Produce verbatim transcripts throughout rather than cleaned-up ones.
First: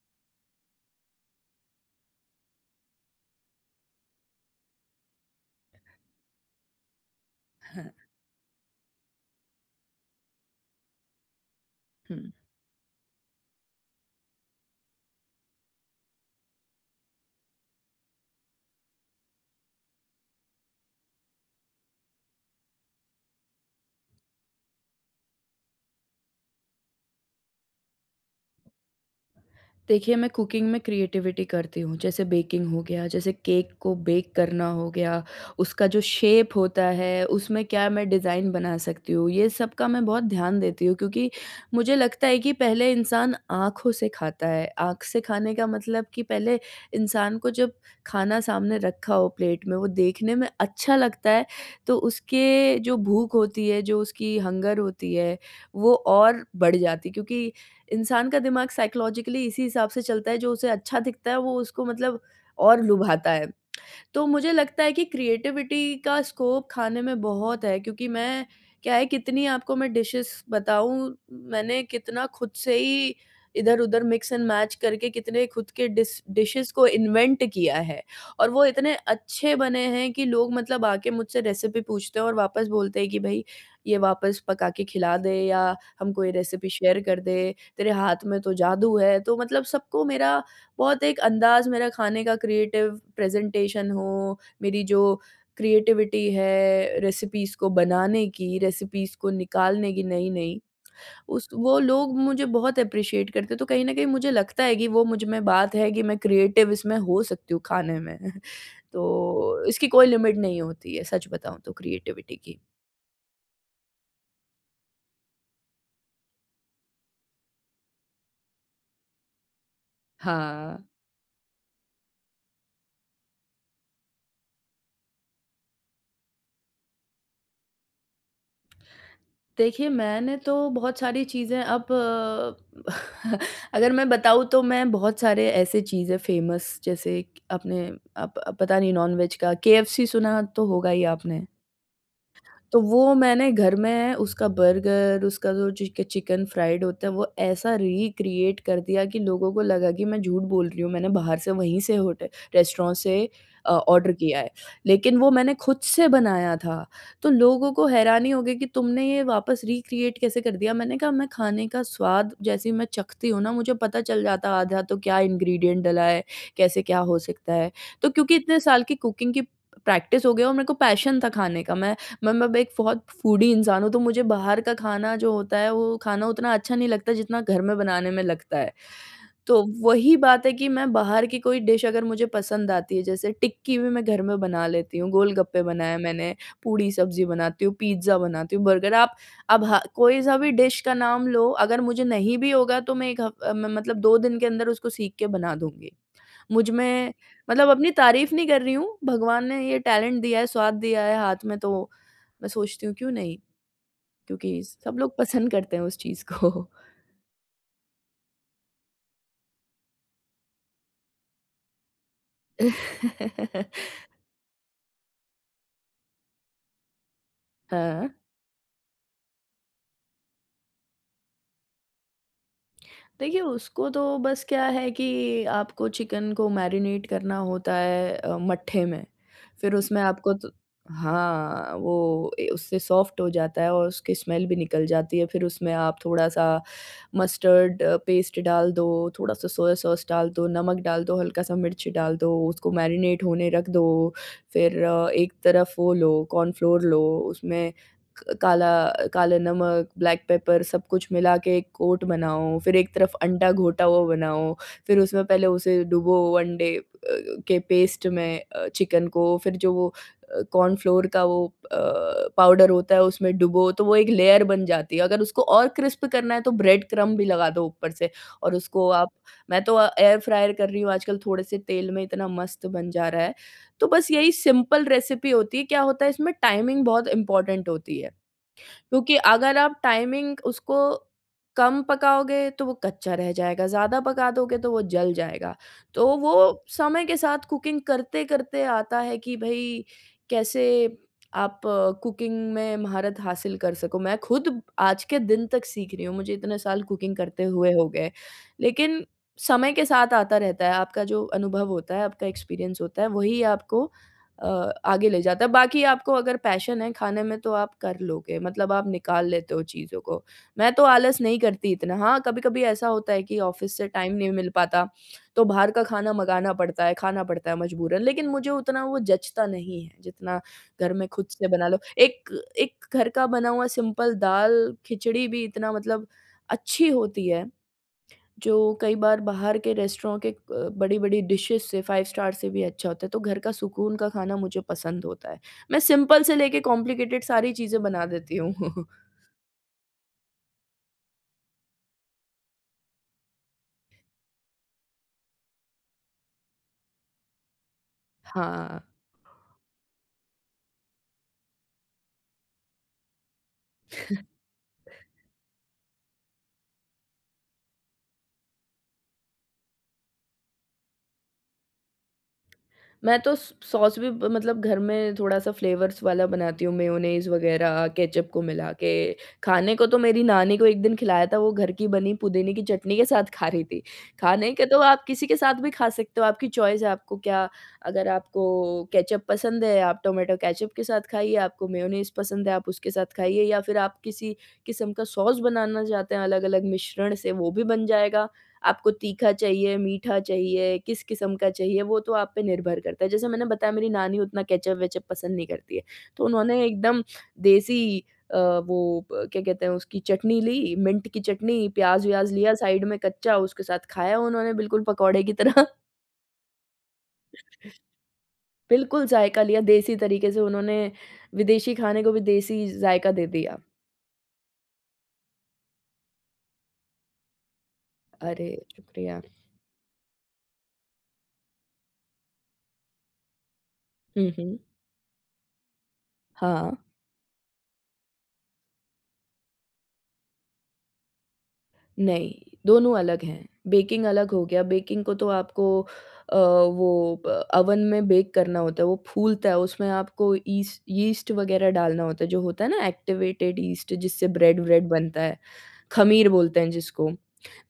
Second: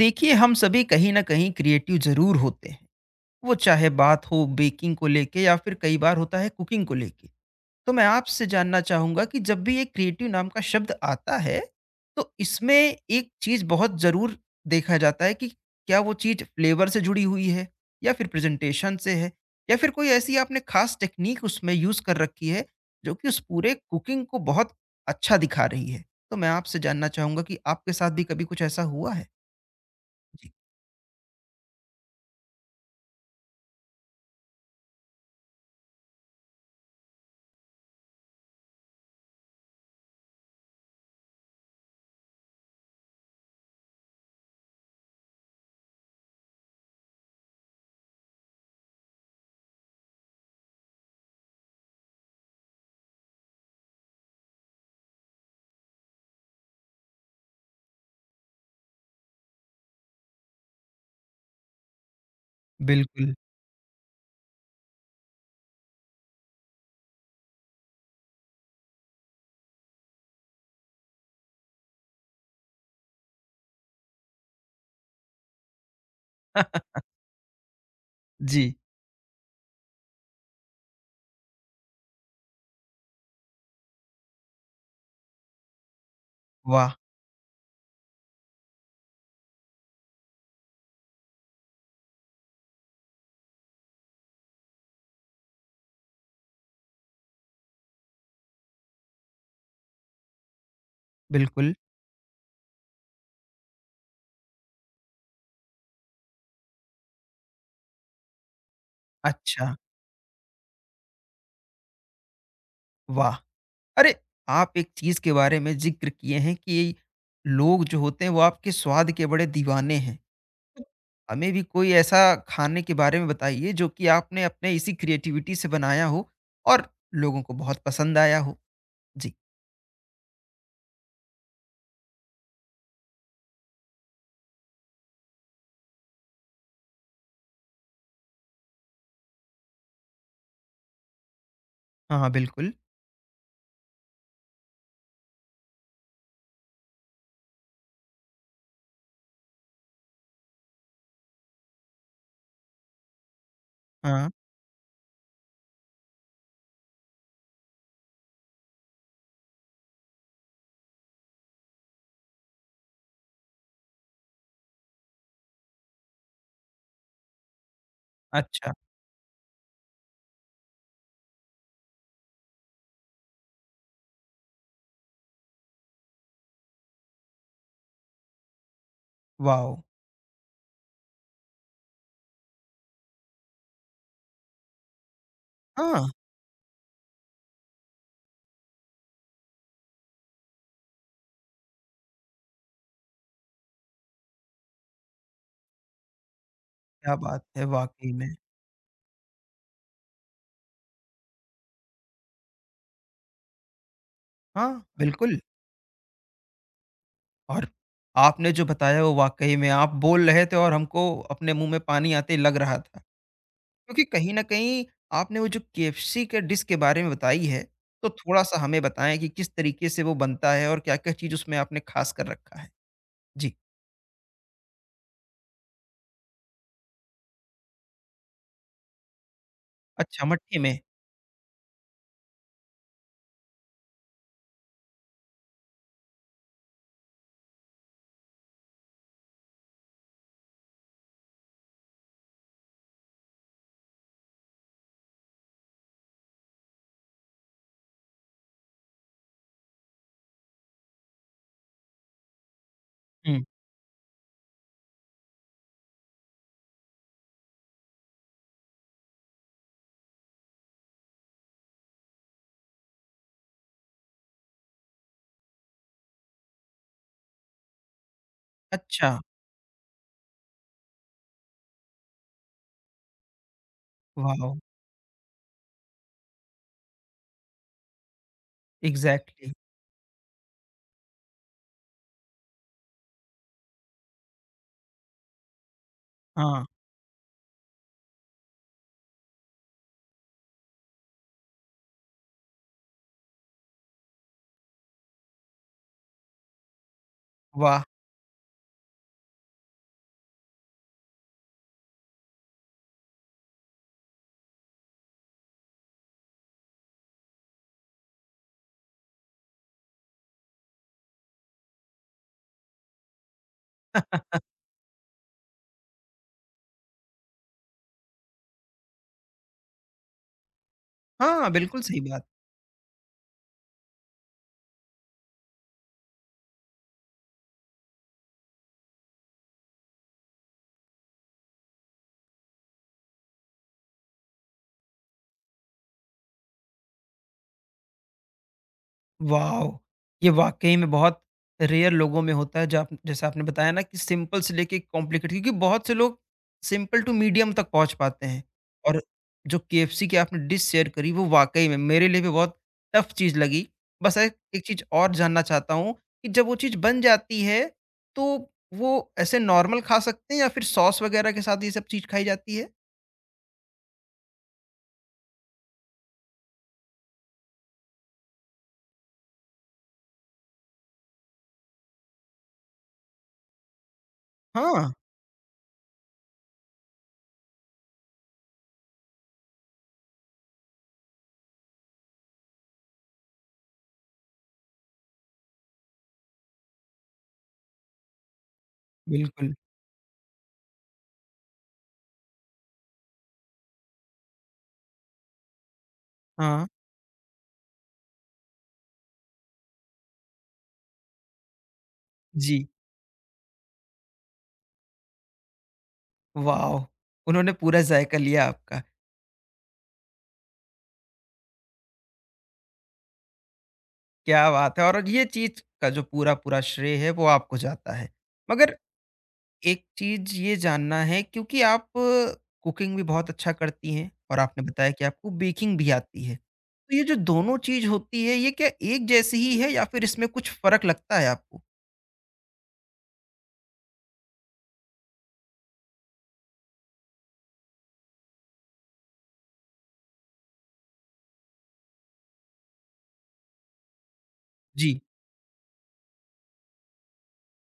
देखिए, हम सभी कहीं ना कहीं क्रिएटिव जरूर होते हैं। वो चाहे बात हो बेकिंग को लेके या फिर कई बार होता है कुकिंग को लेके। हाँ, तो मैं आपसे जानना चाहूंगा कि जब भी ये क्रिएटिव नाम का शब्द आता है तो हुँ। इसमें एक चीज बहुत जरूर देखा जाता है कि क्या वो चीज फ्लेवर से जुड़ी हुई है या फिर प्रेजेंटेशन से है या फिर कोई ऐसी आपने खास टेक्निक उसमें यूज कर रखी है जो कि उस पूरे कुकिंग को बहुत अच्छा दिखा रही है। तो मैं आपसे जानना चाहूंगा कि आपके साथ भी कभी कुछ ऐसा हुआ है? देखिए, मैं कुकिंग में क्रिएटिविटी करती हूँ, जैसे बेकिंग हो गया, जैसे केक को बेक करना हो गया, उसका जो शेप होता है, उसमें क्या मैं डिज़ाइन बना सकती हूँ, ये सब का मैं बहुत ध्यान देती हूँ क्योंकि मुझे लगता है कि पहले इंसान आँखों से खाता है। आँख से खाने का मतलब कि पहले इंसान को जब खाना सामने रखा हो प्लेट में, वो देखने में अच्छा लगता है, तो उसके जो भूख होती है, जो उसकी हंगर होती है, वो और बढ़ जाती है क्योंकि इंसान का दिमाग साइकोलॉजिकली इसी हिसाब से चलता है, जो उसे अच्छा दिखता है वो उसको मतलब और लुभाता बिल्कुल। है। तो मुझे लगता है कि क्रिएटिविटी का स्कोप खाने में बहुत है क्योंकि मैं क्या है कितनी आपको मैं डिशेस बताऊँ, मैंने कितना खुद से ही इधर-उधर मिक्स एंड मैच करके कितने खुद के डिस डिशेस को इन्वेंट किया है। और वो जी। इतने अच्छे बने हैं कि लोग मतलब आके मुझसे रेसिपी पूछते हैं और वापस बोलते हैं कि भई ये वापस पका के खिला दे या हमको ये रेसिपी वाह! शेयर कर दे, तेरे हाथ में तो जादू है। तो मतलब सबको मेरा बहुत एक अंदाज़ मेरा खाने का क्रिएटिव प्रेज़ेंटेशन हो, मेरी जो क्रिएटिविटी है रेसिपीज़ को बनाने की, रेसिपीज़ को निकालने की नई-नई, उस बिल्कुल। वो लोग मुझे बहुत एप्रिशिएट करते हैं, तो कहीं न कहीं मुझे लगता है कि वो मुझ में बात है कि मैं क्रिएटिव इसमें हो सकती हूँ खाने में। तो अच्छा। इसकी कोई लिमिट नहीं होती है, सच बताऊँ तो क्रिएटिविटी की। वाह! अरे, आप एक चीज़ के बारे में ज़िक्र किए हैं कि लोग जो होते हैं वो आपके स्वाद के बड़े दीवाने हैं। हाँ। तो हमें भी कोई ऐसा खाने के बारे में बताइए जो कि आपने अपने इसी क्रिएटिविटी से बनाया हो और लोगों को बहुत पसंद आया हो? जी। देखिए, मैंने तो बहुत सारी चीज़ें अब अ, अगर मैं बताऊँ तो मैं बहुत सारे ऐसे चीज़ें फ़ेमस जैसे क आपने आप आप पता नहीं नॉन-वेज का केएफसी सुना तो होगा ही आपने। हाँ, हाँ, बिल्कुल। तो वो मैंने घर में उसका बर्गर, उसका जो चिक चिकन फ्राइड होता है, वो ऐसा रिक्रिएट कर दिया कि लोगों को लगा कि मैं झूठ बोल रही हूँ, मैंने बाहर से वहीं से होटल रेस्टोरेंट से अ, ऑर्डर हाँ। किया है। लेकिन वो मैंने खुद से बनाया था, तो लोगों को हैरानी हो गई कि तुमने ये वापस रिक्रिएट कैसे कर दिया? मैंने कहा मैं खाने का स्वाद जैसे ही मैं चखती हूँ ना, मुझे पता चल जाता है आधा तो क्या इंग्रीडिएंट डला है, कैसे क्या हो सकता है। तो क्योंकि इतने अच्छा। साल की कुकिंग की प्रैक्टिस हो गई है और मेरे को पैशन था खाने का, मैं मैं मैं एक बहुत फूडी इंसान हूँ, तो मुझे बाहर का खाना जो होता है, वो खाना उतना अच्छा नहीं लगता जितना घर में बनाने में लगता है। तो वाओ! वही बात है कि मैं बाहर की कोई डिश अगर मुझे पसंद आती है, जैसे टिक्की भी मैं घर में बना लेती हूँ, गोलगप्पे बनाए हाँ, मैंने, पूड़ी सब्ज़ी बनाती हूँ, पिज़्ज़ा बनाती हूँ, बर्गर आप अब ह कोई-सा भी डिश का नाम लो, अगर मुझे नहीं भी होगा तो मैं एक हफ़ अ, म मतलब दो दिन के अंदर उसको सीख के बना दूँगी। मुझ में क्या बात है मतलब अपनी वाक़ई में। तारीफ़ नहीं कर रही हूँ, भगवान ने ये टैलेंट दिया है, स्वाद दिया है हाथ में तो मैं सोचती हूँ क्यों नहीं? क्योंकि हाँ, सब लोग बिल्कुल। पसंद करते हैं उस चीज़ को। और आपने जो बताया वो वाक़ई में आप बोल रहे थे और हमको अपने मुँह में पानी आते ही लग रहा था। क्योंकि कहीं न कहीं आपने वो जो केएफसी के डिश के बारे में बताई है, हाँ। तो थोड़ा-सा हमें बताएँ कि किस तरीके से वो बनता है और क्या-क्या चीज़ उसमें आपने ख़ास कर रखा है? देखिए, जी। उसको तो बस क्या है कि आपको चिकन को मैरिनेट करना होता है अ, मट्ठे में। फिर उसमें अच्छा, आपको तो मट्ठी में। हाँ, वो ए, उससे सॉफ्ट हो जाता है और उसकी स्मेल भी निकल जाती है। फिर उसमें आप थोड़ा-सा मस्टर्ड पेस्ट डाल दो, थोड़ा-सा सोया सॉस डाल दो, नमक डाल दो, हल्का-सा मिर्च डाल दो, उसको मैरिनेट होने रख दो। फिर अ, एक तरफ वो लो, कॉर्नफ्लोर लो, उसमें क- काला काला नमक, ब्लैक पेपर सब कुछ मिला के एक कोट बनाओ, फिर एक तरफ हुँ। अंडा घोटा हुआ बनाओ, फिर उसमें पहले उसे डुबो अंडे अ, के पेस्ट में अ, चिकन को, फिर जो वो अ, कॉर्नफ्लोर का वो अ, पाउडर होता है उसमें डुबो, तो वो एक लेयर बन जाती है। अगर उसको और क्रिस्प करना है तो ब्रेड क्रम्ब भी लगा दो ऊपर से और उसको आप अच्छा। मैं तो अ, एयर फ्रायर कर रही हूँ आजकल थोड़े से तेल में इतना मस्त बन जा रहा है। तो बस यही वाओ! सिंपल रेसिपी होती है, क्या होता है इसमें टाइमिंग बहुत इम्पोर्टेंट होती है। क्योंकि एग्ज़ैक्टली। अगर आप टाइमिंग उसको कम पकाओगे तो वो कच्चा रह जाएगा, ज़्यादा पका दोगे तो वो जल जाएगा। तो हाँ, वो समय के साथ कुकिंग करते-करते आता है कि भई कैसे आप कुकिंग में महारत हासिल कर सको। मैं खुद आज के दिन तक सीख रही हूँ, मुझे इतने साल कुकिंग करते हुए वाह! हो गए। लेकिन समय के साथ आता रहता है, आपका जो अनुभव होता है, आपका एक्सपीरियंस होता है, वही आपको अ, आगे ले जाता है। बाकी आपको अगर पैशन है खाने में तो आप कर लोगे, मतलब आप निकाल लेते हो चीज़ों को। मैं तो आलस नहीं करती इतना, हाँ, कभी-कभी ऐसा होता है कि ऑफ़िस से टाइम नहीं मिल पाता, तो बाहर का खाना मँगाना पड़ता है, खाना पड़ता है मजबूरन, लेकिन मुझे उतना वो जचता नहीं है, जितना घर में खुद से हाँ, बना लो। बिल्कुल सही बात। एक एक घर का बना हुआ सिंपल दाल, खिचड़ी भी इतना मतलब अच्छी होती है। जो कई बार बाहर के रेस्टोरेंट के अ, बड़ी-बड़ी डिशेज़ से पाँच स्टार से भी अच्छा होता है, तो घर का सुकून का खाना मुझे पसंद होता है। मैं सिंपल से लेके कॉम्प्लिकेटेड सारी चीज़ें बना देती हूँ। वॉव! ये वाक़ई में बहुत रेयर लोगों में होता है, जो आप जैसे आपने बताया ना कि सिंपल से लेके कॉम्प्लिकेटेड, क्योंकि बहुत से लोग सिंपल टू मीडियम तक पहुँच पाते हैं। हाँ। और जो केएफसी की आपने डिश शेयर करी वो वाक़ई में मेरे लिए भी बहुत टफ़ चीज़ लगी। बस एक एक चीज़ और जानना चाहता हूँ कि जब वो चीज़ बन जाती है, तो वो ऐसे नॉर्मल खा सकते हैं या फिर सॉस वग़ैरह के साथ ये सब चीज़ खाई जाती है? मैं तो स सॉस भी ब मतलब घर में थोड़ा-सा फ्लेवर्स वाला बनाती हूँ, मेयोनेज़ वग़ैरह, केचअप को मिला के। खाने को तो मेरी नानी को एक दिन खिलाया था, वो घर की बनी पुदीने की चटनी के साथ खा रही थी। खाने के तो हाँ, आप किसी के साथ भी खा सकते हो, आपकी चॉइस है आपको क्या अगर आपको केचअप पसंद है, आप टोमेटो केचअप के साथ खाइए, आपको मेयोनेज़ पसंद है, आप उसके साथ खाइए या फिर आप किसी किस्म का सॉस बनाना चाहते हैं अलग-अलग मिश्रण से, वो भी बन जाएगा। आपको तीखा बिल्कुल। चाहिए, मीठा चाहिए, किस किस्म का चाहिए, वो तो आप पे निर्भर करता है। जैसे मैंने बताया मेरी नानी उतना केचअप-वेचअप पसंद नहीं करती है, तो उन्होंने हाँ, एकदम देसी अ, वो प क्या कहते हैं उसकी चटनी ली, मिंट की चटनी, प्याज़-व्याज़ लिया जी। साइड में कच्चा, उसके साथ खाया उन्होंने बिल्कुल पकौड़े की तरह। वॉव! उन्होंने पूरा ज़ायका लिया आपका। बिल्कुल ज़ायका लिया, देसी तरीके से उन्होंने विदेशी खाने को भी देसी ज़ायका दे दिया। क्या बात है! और ये चीज़ का जो पूरा-पूरा श्रेय है वो आपको जाता है। अरे! मगर शुक्रिया। एक चीज़ ये जानना है, क्योंकि आप कुकिंग भी बहुत अच्छा करती हैं हुँ, और हुँ। आपने बताया कि आपको बेकिंग भी आती है। हाँ। तो ये जो दोनों चीज़ होती है ये क्या एक जैसी ही है या फिर इसमें कुछ फ़र्क लगता है आपको? नहीं, दोनों अलग हैं। बेकिंग अलग हो गया, बेकिंग को तो आपको अ, वो ब ओवन में बेक करना होता है, वो फूलता है, उसमें आपको ईस्ट यीस्ट वगैरह डालना होता है, जो होता है ना एक्टिवेटेड यीस्ट जिससे ब्रेड-व्रेड जी। बनता है। ख़मीर बोलते हैं जिसको,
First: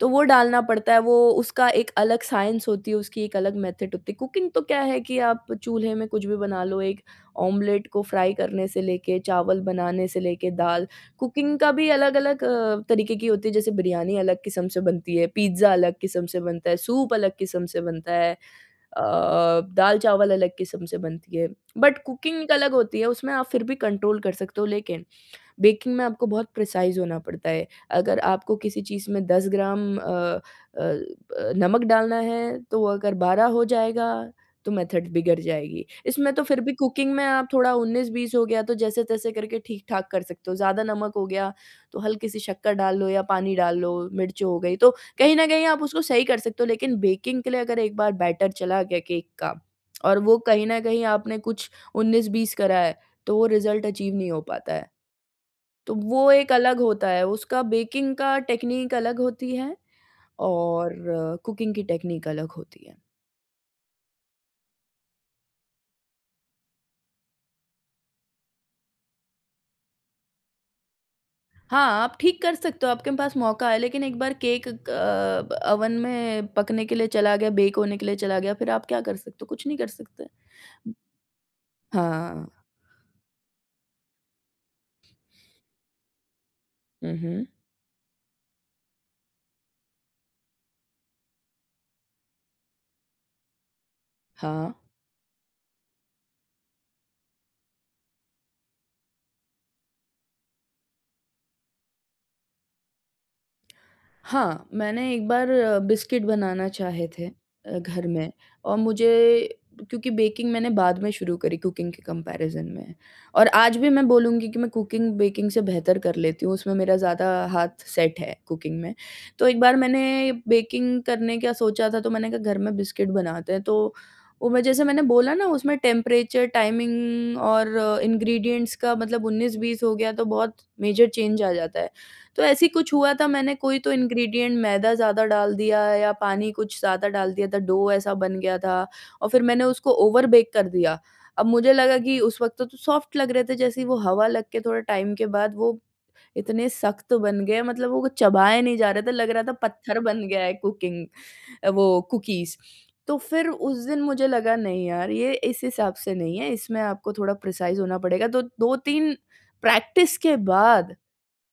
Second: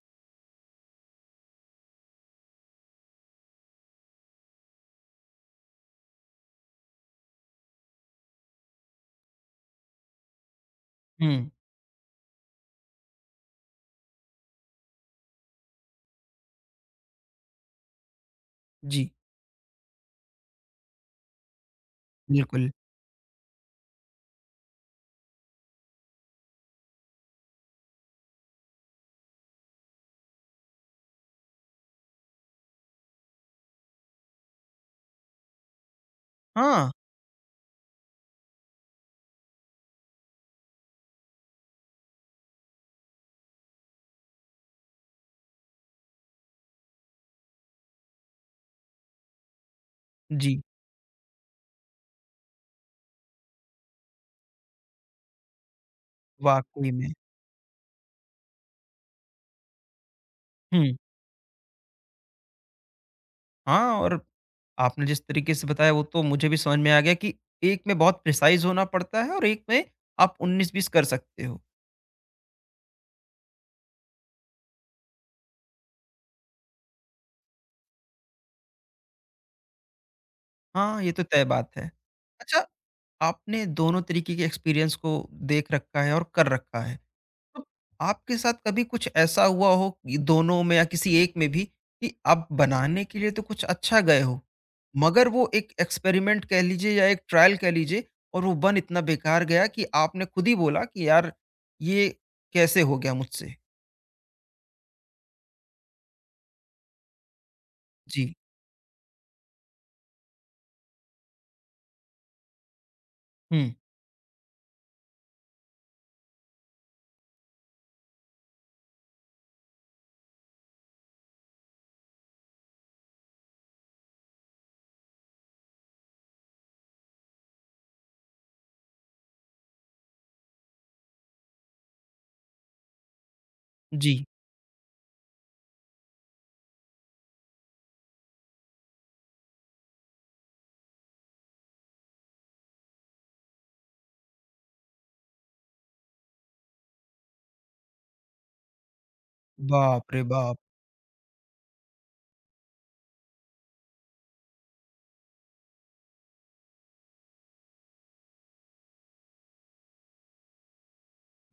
तो वो डालना पड़ता है, वो उसका एक अलग साइंस होती है, उसकी एक अलग मेथड होती है। कुकिंग तो क्या है कि आप चूल्हे में कुछ भी बना लो, एक ऑमलेट को फ्राई करने से लेके, चावल बनाने से लेके, दाल। हुँ। कुकिंग का भी अलग-अलग अ, तरीके की होती है, जैसे बिरयानी अलग किस्म से बनती है, पिज़्ज़ा अलग किस्म से बनता है, सूप अलग किस्म से बनता है अ, जी। दाल-चावल अलग किस्म से बनती है। बट कुकिंग एक बिल्कुल। अलग होती है, उसमें आप फिर भी कंट्रोल कर सकते हो लेकिन बेकिंग में आपको बहुत प्रिसाइज़ होना पड़ता है। अगर आपको किसी चीज़ में दस ग्राम अ अ अ, नमक डालना है, तो वो अगर बारह हो जाएगा, तो मेथड बिगड़ जाएगी। इसमें तो फिर भी हाँ। कुकिंग में आप थोड़ा उन्नीस-बीस हो गया, तो जैसे-तैसे करके ठीक-ठाक कर सकते हो। ज़्यादा नमक हो गया, तो हल्की सी शक्कर डाल लो या पानी डाल लो, मिर्च हो गई, तो कहीं न कहीं आप उसको सही कर सकते हो। लेकिन बेकिंग के लिए अगर एक बार बैटर चला गया केक का और वो जी। कहीं न कहीं आपने कुछ उन्नीस-बीस करा है, तो वो रिज़ल्ट अचीव नहीं हो पाता है। तो वो एक अलग वाक़ई होता में। है, उसका बेकिंग का टेक्नीक अलग होती है और हुँ। कुकिंग की टेक्नीक अलग होती है। हाँ, और आपने जिस तरीके से बताया वो तो मुझे भी समझ में आ गया कि एक में बहुत प्रिसाइज़ होना पड़ता है और एक में आप उन्नीस बीस कर सकते हो। हाँ, आप ठीक कर सकते हो, आपके पास मौका है, लेकिन एक बार केक क अवन में पकने के लिए चला गया, बेक होने के लिए चला गया, फिर आप क्या कर सकते हो? कुछ नहीं कर सकते। हाँ, ये तो तय बात है। हाँ। अच्छा, आपने दोनों तरीके के एक्सपीरियंस को देख रखा है और कर रखा है। हुँ, हुँ। तो आपके साथ कभी कुछ ऐसा हुआ हो कि दोनों में या किसी एक में भी, कि आप बनाने के लिए तो कुछ अच्छा गए हो, हाँ। मगर वो एक एक्सपेरिमेंट कह लीजिए या एक ट्रायल कह लीजिए, और वो बन इतना बेकार गया कि आपने खुद ही बोला कि यार ये कैसे हो गया मुझसे? हाँ, मैंने एक बार अ, बिस्किट बनाना चाहे थे, अ, घर में। जी। और मुझे क्योंकि बेकिंग मैंने बाद में शुरू करी कुकिंग के कंपैरिज़न में। और हम्म। आज भी मैं बोलूँगी कि मैं कुकिंग बेकिंग से बेहतर कर लेती हूँ, उसमें मेरा ज़्यादा हाथ सेट है कुकिंग में। तो एक बार मैंने बेकिंग करने का सोचा था, तो मैंने कहा घर में बिस्किट बनाते हैं। तो वो मैं जैसे मैंने बोला ना उसमें टेम्परेचर, टाइमिंग और इंग्रीडिएंट्स का मतलब उन्नीस बीस हो गया तो बहुत मेजर चेंज आ जाता है। तो ऐसे ही कुछ हुआ था, मैंने कोई तो जी। इंग्रेडिएंट मैदा ज़्यादा डाल दिया या पानी कुछ ज़्यादा डाल दिया था, डो ऐसा बन गया था। और फिर मैंने उसको ओवर बेक कर दिया। अब मुझे लगा कि उस वक़्त तो सॉफ्ट लग रहे थे, जैसे ही वो हवा लग के थोड़े टाइम के बाद वो इतने सख्त बन गए, मतलब वो चबाए नहीं जा रहे थे, लग रहा था पत्थर बाप रे बन गया है, बाप। कुकिंग अ, वो कुकीज़। तो फिर उस दिन मुझे लगा नहीं यार ये इस हिसाब से नहीं है, इसमें आपको थोड़ा प्रिसाइज़ होना पड़ेगा। तो दो तीन प्रैक्टिस के बाद,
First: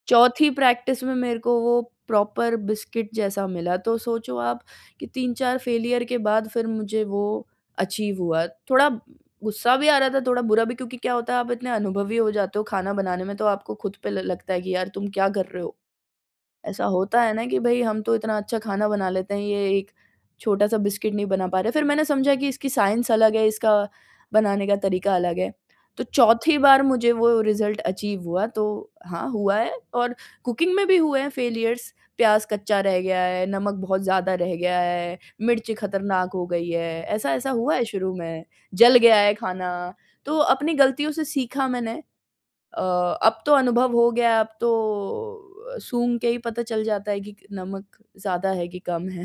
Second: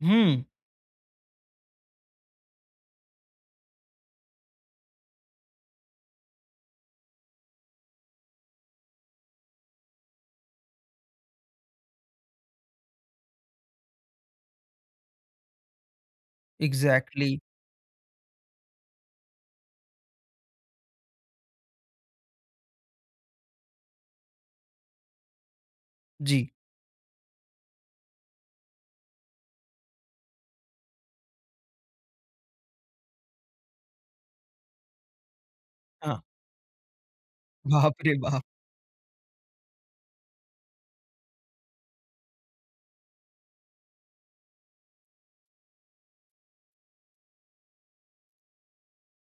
हम्म। चौथी प्रैक्टिस में मेरे को वो प्रॉपर बिस्किट जैसा मिला। तो सोचो आप कि तीन चार फेलियर के बाद फिर मुझे वो अचीव हुआ। थोड़ा गुस्सा भी आ रहा था, थोड़ा बुरा भी, क्योंकि क्या होता है आप इतने अनुभवी हो जाते हो खाना बनाने में, तो आपको खुद पे ल लगता है कि यार तुम क्या कर रहे हो? ऐसा होता है एग्जैक्टली। ना कि भई हम तो इतना अच्छा खाना बना लेते हैं, ये एक छोटा-सा बिस्किट नहीं बना पा रहे। फिर मैंने समझा कि इसकी साइंस अलग है, इसका बनाने का तरीका अलग है। तो जी। चौथी बार मुझे वो रिज़ल्ट अचीव हुआ तो। हाँ, हुआ है। और कुकिंग में भी हुए हैं फेलियर्स। प्याज़ कच्चा रह गया है, नमक बहुत ज़्यादा रह गया है, मिर्च हाँ। खतरनाक हो गई है, ऐसा-ऐसा हुआ है बाप रे शुरू बाप। में। जल गया है खाना, तो अपनी गलतियों से सीखा मैंने। अ, अब तो अनुभव हो गया है, अब तो सूंघ के ही पता चल जाता है कि नमक ज़्यादा है कि कम है।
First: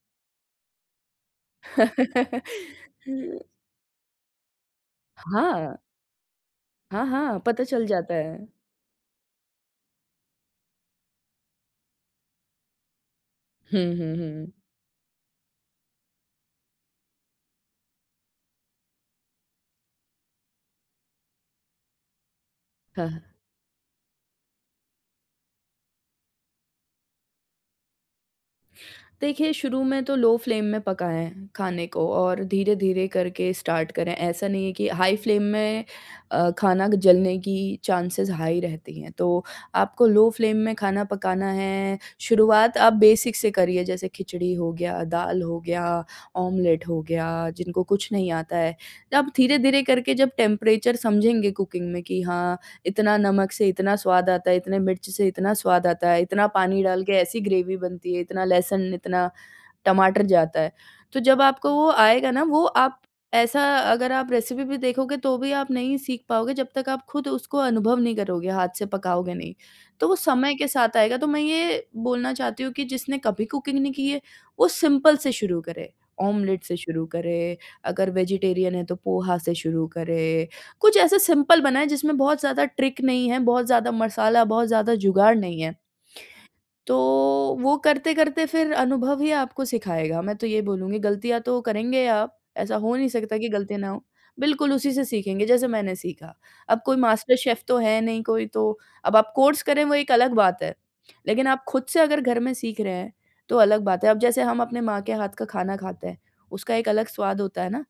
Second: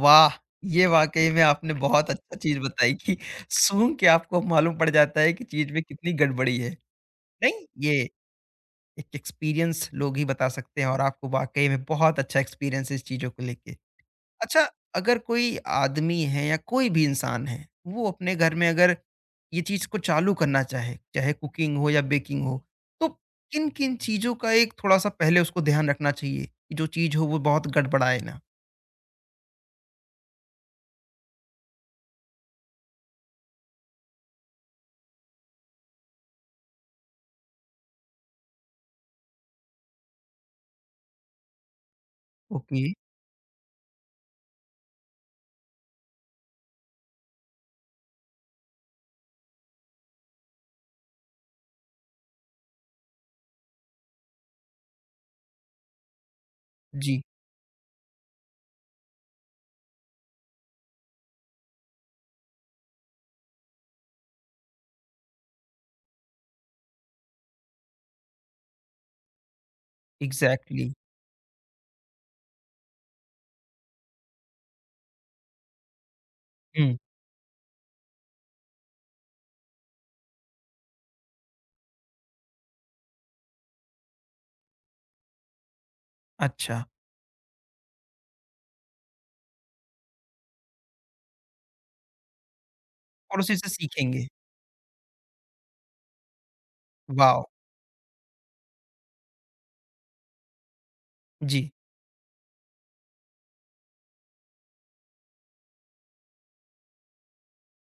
वाह! ये वाकई में आपने बहुत अच्छा चीज बताई कि सूंघ के आपको मालूम पड़ जाता है कि हाँ, चीज में कितनी गड़बड़ी है। हाँ, हाँ, पता नहीं, चल ये जाता है। एक एक्सपीरियंस लोग ही बता सकते हैं और आपको वाक़ई में बहुत अच्छा एक्सपीरियंस है इस चीज़ों को लेके। हुँ, हुँ, हुँ। अच्छा, अगर कोई आदमी है या कोई भी इंसान है, वो अपने घर में अगर ये चीज़ को चालू करना चाहे, चाहे कुकिंग हो या बेकिंग हो, हाँ, तो हाँ। किन-किन चीज़ों का एक थोड़ा-सा पहले उसको ध्यान रखना चाहिए कि जो चीज़ हो वो बहुत गड़बड़ाए ना? देखिए, शुरू में तो लो फ्लेम में पकाएँ खाने को, और धीरे-धीरे करके स्टार्ट करें। ऐसा नहीं है कि हाई फ्लेम में, अ, खाना जलने की चांसेस हाई रहती हैं। तो आपको लो फ्लेम में खाना पकाना है। शुरुआत ओके। आप बेसिक से करिए, जैसे खिचड़ी हो गया, दाल हो गया, ऑमलेट हो गया, जिनको कुछ नहीं आता है। आप धीरे-धीरे करके जब टेम्परेचर समझेंगे कुकिंग में कि हाँ इतना नमक से इतना स्वाद आता है, इतने मिर्च से इतना स्वाद आता है, इतना पानी डाल के जी। ऐसी ग्रेवी बनती है, इतना लहसुन, इतना टमाटर जाता है। तो जब आपको वो आएगा ना वो आप ऐसा, अगर आप रेसिपी भी देखोगे तो भी आप नहीं सीख पाओगे जब तक आप खुद उसको अनुभव नहीं करोगे, हाथ से पकाओगे नहीं। तो वो समय के एग्ज़ैक्टली। साथ आएगा, तो मैं ये बोलना चाहती हूँ कि जिसने कभी कुकिंग नहीं की है, वो सिंपल से शुरू करे। ऑमलेट से हुँ। शुरू करे, अगर वेजिटेरियन है तो पोहा से शुरू करे। कुछ ऐसा सिंपल बनाएँ जिसमें बहुत ज़्यादा ट्रिक नहीं है, बहुत ज़्यादा मसाला, बहुत ज़्यादा जुगाड़ नहीं है। अच्छा। तो वो करते-करते फिर अनुभव ही आपको सिखाएगा, मैं तो ये बोलूँगी गलतियाँ तो करेंगे आप, ऐसा हो नहीं सकता और कि उसी से गलतियाँ ना हो। सीखेंगे। बिल्कुल उसी से सीखेंगे जैसे मैंने सीखा, अब कोई मास्टर वॉव! शेफ़ तो है नहीं कोई तो। अब आप कोर्स करें वो एक अलग बात है, लेकिन आप जी, खुद से अगर घर में सीख रहे हैं, तो अलग बात है। अब जैसे हम अपने माँ के हाथ का खाना खाते हैं, उसका एक अलग स्वाद होता है ना,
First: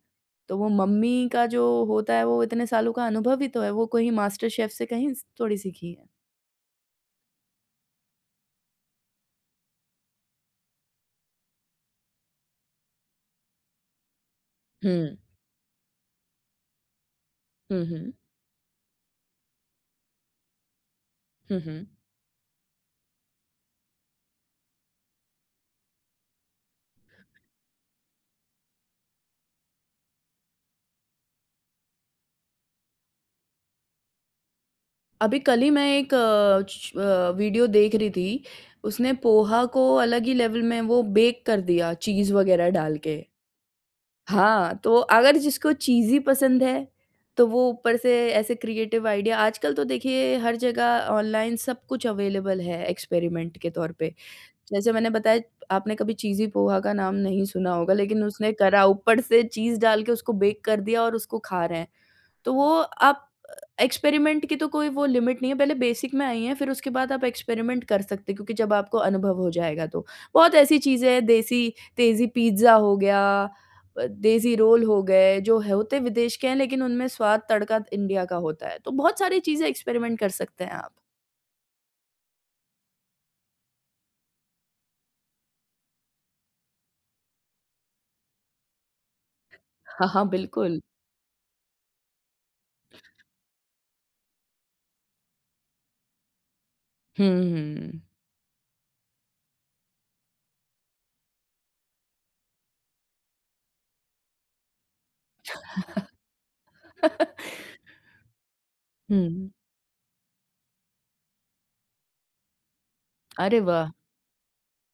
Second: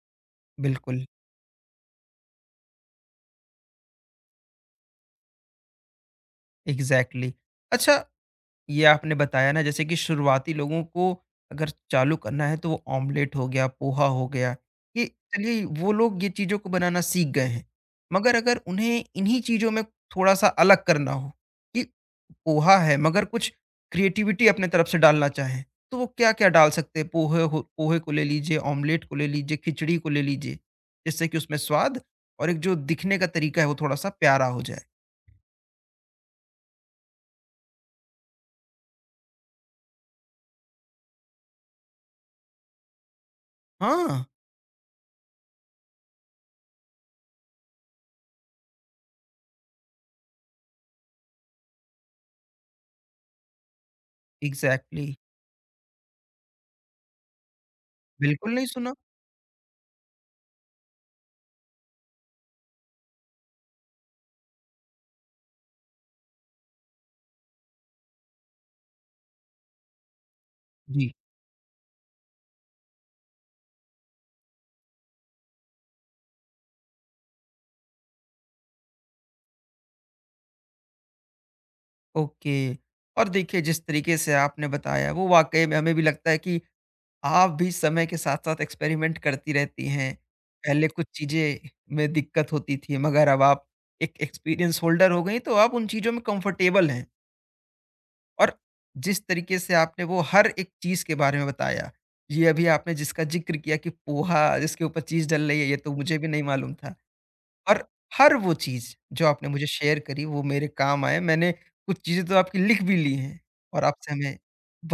तो वो बिल्कुल। मम्मी का जो होता है वो इतने सालों का अनुभव ही तो है, वो कोई मास्टर शेफ़ से कहीं स थोड़ी सीखी है। एग्ज़ैक्टली। अच्छा, ये आपने बताया ना जैसे कि शुरुआती लोगों को अगर चालू करना है तो वो ऑमलेट हो गया, पोहा हो गया। ये हुँ। चलिए, वो लोग ये चीज़ों को बनाना सीख गए हैं, हुँ, हुँ। मगर अगर उन्हें इन्हीं चीज़ों में थोड़ा सा अलग करना हो हुँ, कि हुँ। पोहा है मगर कुछ क्रिएटिविटी अपने तरफ से डालना चाहें, तो वो क्या क्या डाल सकते हैं? पोहे हो पोहे को ले लीजिए, ऑमलेट को ले लीजिए, खिचड़ी को ले लीजिए, जिससे कि उसमें स्वाद और एक जो दिखने का तरीका है वो थोड़ा सा प्यारा हो जाए। अभी कल ही मैं एक अ, च अ, वीडियो देख रही थी, उसने पोहा को अलग ही लेवल में वो बेक कर दिया चीज़ वग़ैरह डाल के। हाँ, हाँ, तो अगर जिसको चीज़ी पसंद है, तो वो ऊपर से ऐसे क्रिएटिव आइडिया, आजकल तो देखिए हर जगह ऑनलाइन सब कुछ अवेलेबल है एक्सपेरिमेंट के तौर पे। जैसे एग्जैक्टली मैंने exactly. बताया, आपने कभी चीज़ी पोहा का नाम नहीं सुना होगा, लेकिन बिल्कुल उसने नहीं करा सुना। ऊपर से चीज़ डाल के उसको बेक कर दिया और उसको खा रहे हैं। तो वो आप, एक्सपेरिमेंट की तो कोई वो लिमिट नहीं है, पहले बेसिक में आई हैं, फिर उसके बाद आप एक्सपेरिमेंट कर सकते हैं क्योंकि जब आपको अनुभव हो जाएगा तो। बहुत ऐसी चीज़ें जी। हैं देसी, देसी पिज़्ज़ा हो गया, अ, देसी रोल हो गए, जो है- होते विदेश के हैं लेकिन उनमें स्वाद तड़का इंडिया का होता है। तो बहुत सारी चीज़ें एक्सपेरिमेंट कर सकते हैं आप। ओके। और देखिए जिस तरीके से आपने बताया वो वाक़ई में हमें भी लगता है कि आप भी समय के साथ-साथ एक्सपेरिमेंट करती रहती हाँ, हैं। हाँ, बिल्कुल। पहले कुछ चीज़ें में दिक्कत होती थी मगर अब आप एक एक्सपीरियंस होल्डर हो गई तो आप उन चीज़ों में कंफर्टेबल हैं। हुँ। और जिस तरीके से आपने वो हर एक चीज़ के बारे में बताया, ये अभी आपने जिसका ज़िक्र किया कि पोहा जिसके ऊपर चीज़ डल रही है, ये तो मुझे भी नहीं मालूम था। और हर वो चीज़ जो आपने हुँ। मुझे शेयर करी वो मेरे काम आए। मैंने कुछ चीज़ें तो आपकी लिख भी ली हैं अरे और वाह! आपसे हमें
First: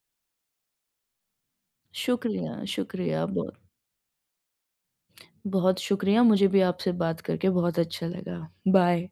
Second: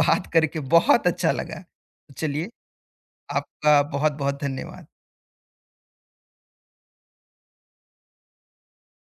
बात करके बहुत अच्छा लगा। तो चलिए, शुक्रिया, शुक्रिया बहुत, आपका बहुत-बहुत धन्यवाद। बहुत शुक्रिया। मुझे भी आपसे बात करके बहुत अच्छा लगा। बाय।